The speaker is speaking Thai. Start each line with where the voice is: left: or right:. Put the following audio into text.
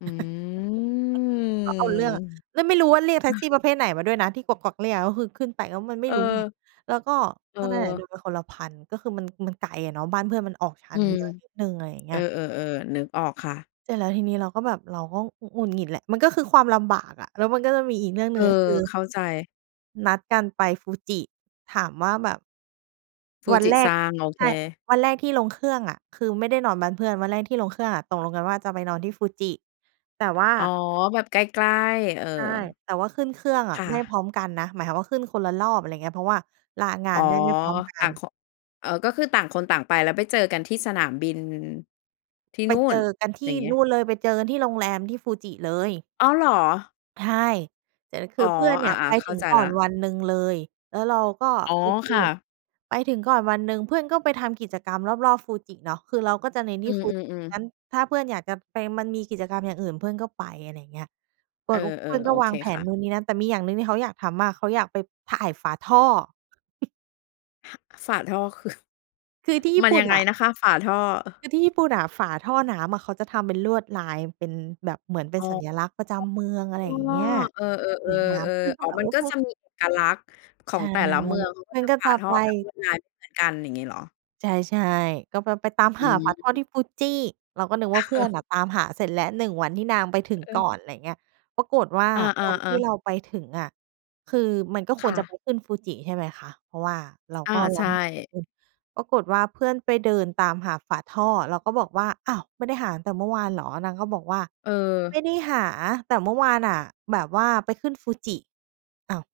left: อื
right: ก็เอาเรื่องอะ
left: ม
right: แล
left: อ
right: ้วไม่รู้ว่าเรียกแท็ก
left: ะ
right: ซี่
left: ฮ
right: ป
left: ะ
right: ระเภทไหนมาด้วยนะ ที่กวัก ๆ เรียก ก็คือขึ้นไปแล้วมันไม่
left: เ
right: รู้ไง
left: ออ
right: แล้วก็ ก็นั่นแหละ
left: เออ
right: โดนไปคนละ 1,000 ก็คือมัน มันไกลอะเนาะ บ้านเพื่อนมันออกชา
left: อื
right: นเม
left: ม
right: ืองนิดหนึ่ง อะไรอย่างเง
left: เ
right: ี
left: อ
right: ้
left: อ
right: ย
left: ๆ ๆ นึกออกค่ะ
right: เสร็จแล้วทีนี้เราก็แบบ เราก็ หงุ หงุดหงิดแหละ มันก็คือความลำบากอะ แล้วมันก็จะมีอีกเรื่อง
left: เ
right: ห
left: อ
right: นึ่
left: อ
right: ง ก็คือ
left: เข้าใจ
right: นัดกันไป Fuji ถามว่าแบบ วันแรก
left: Fuji-san โอเ
right: ใช่
left: ค
right: วันแรกที่ลงเครื่องอะ คือไม่ได้นอนบ้านเพื่อน วันแรกที่ลงเครื่องอะตกลงกันว่าจะไปนอนที่ Fuji แต่ว่า
left: อ๋อ แบบใกล้ ๆ เออ
right: ใช่ แต่ว่าขึ้นเครื่องอ
left: ค
right: ะ
left: ่
right: ไม่
left: ะ
right: พร้อมกันนะ หมายความว่าขึ้นคนละรอบ อะไรอย่างเงี้ย เพราะว่าลางา
left: อ๋อ
right: นได้ไม่พร้อมกั
left: ต่า
right: น
left: งเคาะ เออ ก็คือต่างคนต่างไป แล้วไปเจอกันที่สนามบิน ที่
right: ไป
left: นู่
right: เจ
left: น
right: อกันท
left: อ
right: ี
left: ย่
right: ่
left: างเงี้
right: น
left: ย
right: ู่นเลย ไปเจอกันที่โรงแรม ที่ Fuji เลย
left: อ้าว เหรอ?
right: ใช่ แต่ค
left: อ
right: ื
left: ๋อ
right: อเพื่อนเน
left: อ
right: ี่
left: า
right: ยไป
left: ๆ เข้
right: ถึ
left: า
right: ง
left: ใจ
right: ก่
left: แล
right: อ
left: ้
right: น
left: ว
right: วันหนึ่งเลย แล้วเราก็
left: อ๋อ
right: โอเค
left: ค่ะ
right: ไปถึงก่อนวันหนึ่ง เพื่อนก็ไปทำกิจกรรมรอบ ๆ Fuji เนาะ คือเราก็จะเน้น
left: อ
right: ท
left: ื
right: ี่ Fu
left: อ
right: ง
left: ๆ ๆ
right: ั้น ถ้าเพื่อนอยากจะไป มันมีกิจกรรมอย่างอื่นเพื่อนก็ไป อะไรอย่างเงี้ย เป
left: เอ
right: ิ
left: อ
right: ด อ เพื่อน
left: ๆ โ
right: ก็
left: อ
right: ว
left: เค
right: างแผ
left: ค
right: น
left: ่ะ
right: นู้น นี่ นั่น แต่มีอย่างหนึ่งที่เขาอยากทำมาก เขาอยากไปถ่ายฝาท่อ ฮ
left: ฝาท่อ คือ
right: คือที่ญี
left: ม
right: ่
left: ัน
right: ปุ
left: ย
right: ่
left: ั
right: น
left: งไง
right: น่ะ
left: นะคะฝาท่อ?
right: คือที่ญี่ปุ่นน่ะ ฝาท่อน้ำอะเขาจะทำเป็นลวดลายเป็นแบบ เหมือนเป็
left: อ
right: น
left: อ
right: สัญลักษณ์ประจำเมือง อะไร
left: อ อ๋
right: อย่างเ
left: อ
right: งี้ย
left: เออ ๆ
right: สวยงา
left: ๆ เ
right: ม
left: ออ
right: เพื่อนก็
left: อ๋อ
right: แบบ
left: มั
right: โ
left: น
right: อ้
left: ก็
right: โฮ
left: จะมีเอกลักษณ์ขอ
right: ใช
left: ง
right: ่
left: แต่ละเมือง มันก็
right: มัน
left: จะ
right: ก็
left: ฝ
right: จ
left: า
right: ะ
left: ท่
right: ไป
left: อแบบลวดลายไม่เหมือนกัน อย่างงี้เหรอ?
right: ใช่ ๆ ก็ไป ไปตาม
left: อ
right: หาฝาท่อ
left: ืม
right: ที่ Fuji เราก็นึกว่าเพื่อนน่ะตามหาเสร็จแล้ว 1 วันที่นางไปถึง
left: เ
right: ก่อ
left: ออ
right: น อะไรอย่างเงี้ย ปรากฏว่า
left: อ
right: วันที
left: า
right: ่เ
left: ๆ ๆ
right: ราไปถึงอะคือมันก็ค
left: ค
right: ว
left: ่
right: รจะ
left: ะ
right: ไปขึ้น Fuji ใช่ไหมคะ เพราะว่าเรา
left: อา
right: ก็ร
left: ใช
right: อให้เพื่อนไป
left: ่
right: ขึ้น ปรากฏว่าเพื่อนไปเดินตามหาฝาท่อ เราก็บอกว่า "อ้าว ไม่ได้หาตั้งแต่เมื่อวานเหรอ?" นางก็บอกว่า "ไม
left: เออ
right: ่ได้หา แต่เมื่อวานน่ะ แบบว่าไปขึ้น Fuji" อ้าว